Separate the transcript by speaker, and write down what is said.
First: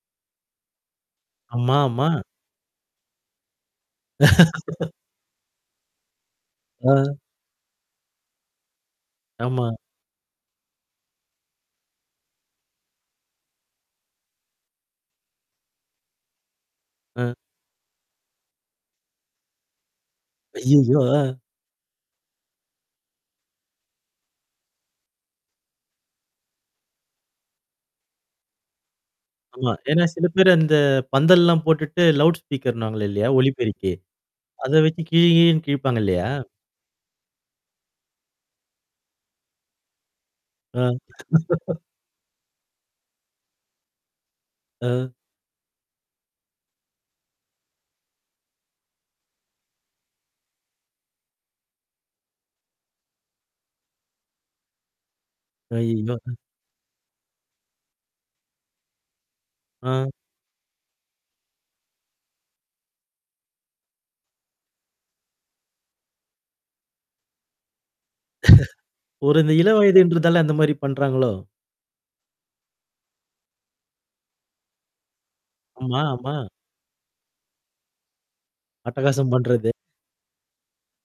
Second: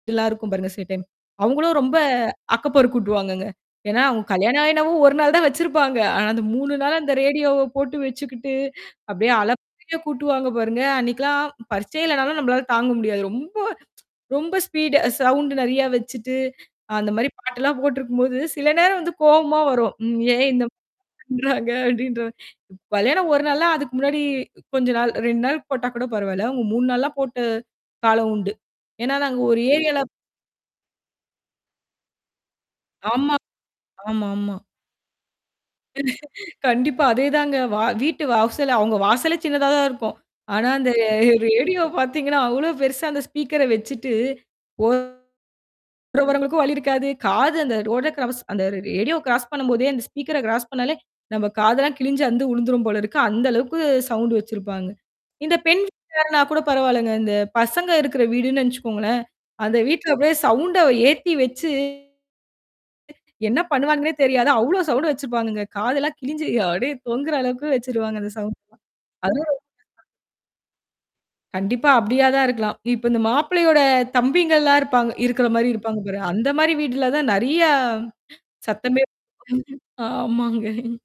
Speaker 1: எல்லாருக்கும் பாருங்க சில டைம். அவுங்களும்
Speaker 2: ஆமா
Speaker 1: ரொம்ப
Speaker 2: ஆமா.
Speaker 1: அக்கப்போர் கூட்டுவாங்கங்க. ஏன்னா, அவங்க கல்யாணம் என்னமோ, 1 நாள் தான் வச்சிருப்பாங்க. ஆனா அந்த 3 நாள் அந்த
Speaker 2: ஆ.
Speaker 1: ரேடியோவ போட்டு வச்சுக்கிட்டு, அப்டியே
Speaker 2: ஆமா.
Speaker 1: அலப்பறைய கூட்டுவாங்க பாருங்க. அன்னைக்கு எல்லாம் பரிட்சையே இல்லன்னாலும், நம்பளால தாங்க முடியாது. ரொம்ப ரொம்ப ஸ்பீடு அ சவுண்டு நெறையா வச்சுட்டு, அந்த மாரி
Speaker 2: அ.
Speaker 1: பாட்டு எல்லாம் போட்டு இருக்கும்போது, சில நேரம் கோவமா வரும். ம் ஏன் இந்தம்
Speaker 2: ஐயையோ! அ
Speaker 1: பண்றாங்க? அப்டின்ற மாரி கல்யாணம் ஒரு நாள்ன்னா, அதுக்கு முன்னாடி கொஞ்ச நாள் 2 நாள் போட்டா கூடப் பரவால்லை. அவுங்க 3 நாள்லாம் போட்டு காலம் உண்டு. ஏன்னா நாங்க ஒரு
Speaker 2: ஆமா. ஏன்னா
Speaker 1: ஏரியாலப்
Speaker 2: சில பேரு அந்த, பந்தல்லாம் போட்டுட்டு, லவுட் ஸ்பீக்கர்ன்னுவாங்க இல்லயா!
Speaker 1: ஆமா.
Speaker 2: ஒலி பெருக்கி,
Speaker 1: ஆமாமா.
Speaker 2: அத வச்சி கிழி கிழின்னு கிழிப்பாங்க இல்லையா?
Speaker 1: கண்டிப்பா அதே தாங்க. வா வீட்டு வாசல்ல அவுங்க வாசலே சின்னதா தான் இருக்கும். ஆனா
Speaker 2: ஆ.
Speaker 1: அந்த அ ரேடியோ பாத்தீங்கன்னா, அவ்வளோ பெருசா அந்த ஸ்பீக்கர வச்சுட்டு,
Speaker 2: அ.
Speaker 1: ஓரமா போற வரவங்களுக்கும் வழி இருக்காது. காது அந்த ரோட க்ராஸ் அந்த ரேடியோ க்ராஸ் பண்ணம்போதே அந்த ஸ்பீக்கர க்ராஸ் பண்ணாலே, நம்ப காதுல்லாம் கிழிஞ்சு அந்து விழுந்துரும் போல இருக்கு. அந்த அளவுக்கு சவுண்டு வச்சிருப்பாங்க. இந்த பெண்
Speaker 2: அய்யோ.
Speaker 1: வீட்டார்ன்னா கூடப் பரவால்லங்க. அந்தப் பசங்க இருக்குற வீடுன்னு நெனச்சுக்கோங்களேன்! அந்த
Speaker 2: அ.
Speaker 1: வீட்டுல அப்டியே சவுண்ட ஏத்தி வச்சு என்னா பண்ணுவானுங்கன்னே தெரியாது. அவ்வளோ சவுண்டு வச்சிருப்பானுங்க. காது எல்லாம் கிழிஞ்சு அப்படியே தொங்குற அளவுக்கு வெச்சிடுவாங்க. அந்த சவுண்டு.
Speaker 2: ஒரு
Speaker 1: அதுல
Speaker 2: இந்த இளவயதுன்றுதால அந்த மாரி பண்றாங்களோ?
Speaker 1: கண்டிப்பா, அப்டியா தான் இருக்கலாம். இப்போ இந்த மாப்பிள்ளையோட தம்பிங்கலாம் இருப்பாங்க இருக்குற மாரி இருப்பாங்க
Speaker 2: ஆமா
Speaker 1: பாருங்க.
Speaker 2: ஆமா.
Speaker 1: அந்த மாரி வீட்டுல தான் நெறையா சத்தமே
Speaker 2: அட்டகாசம் பண்றது.
Speaker 1: ஆமாங்க.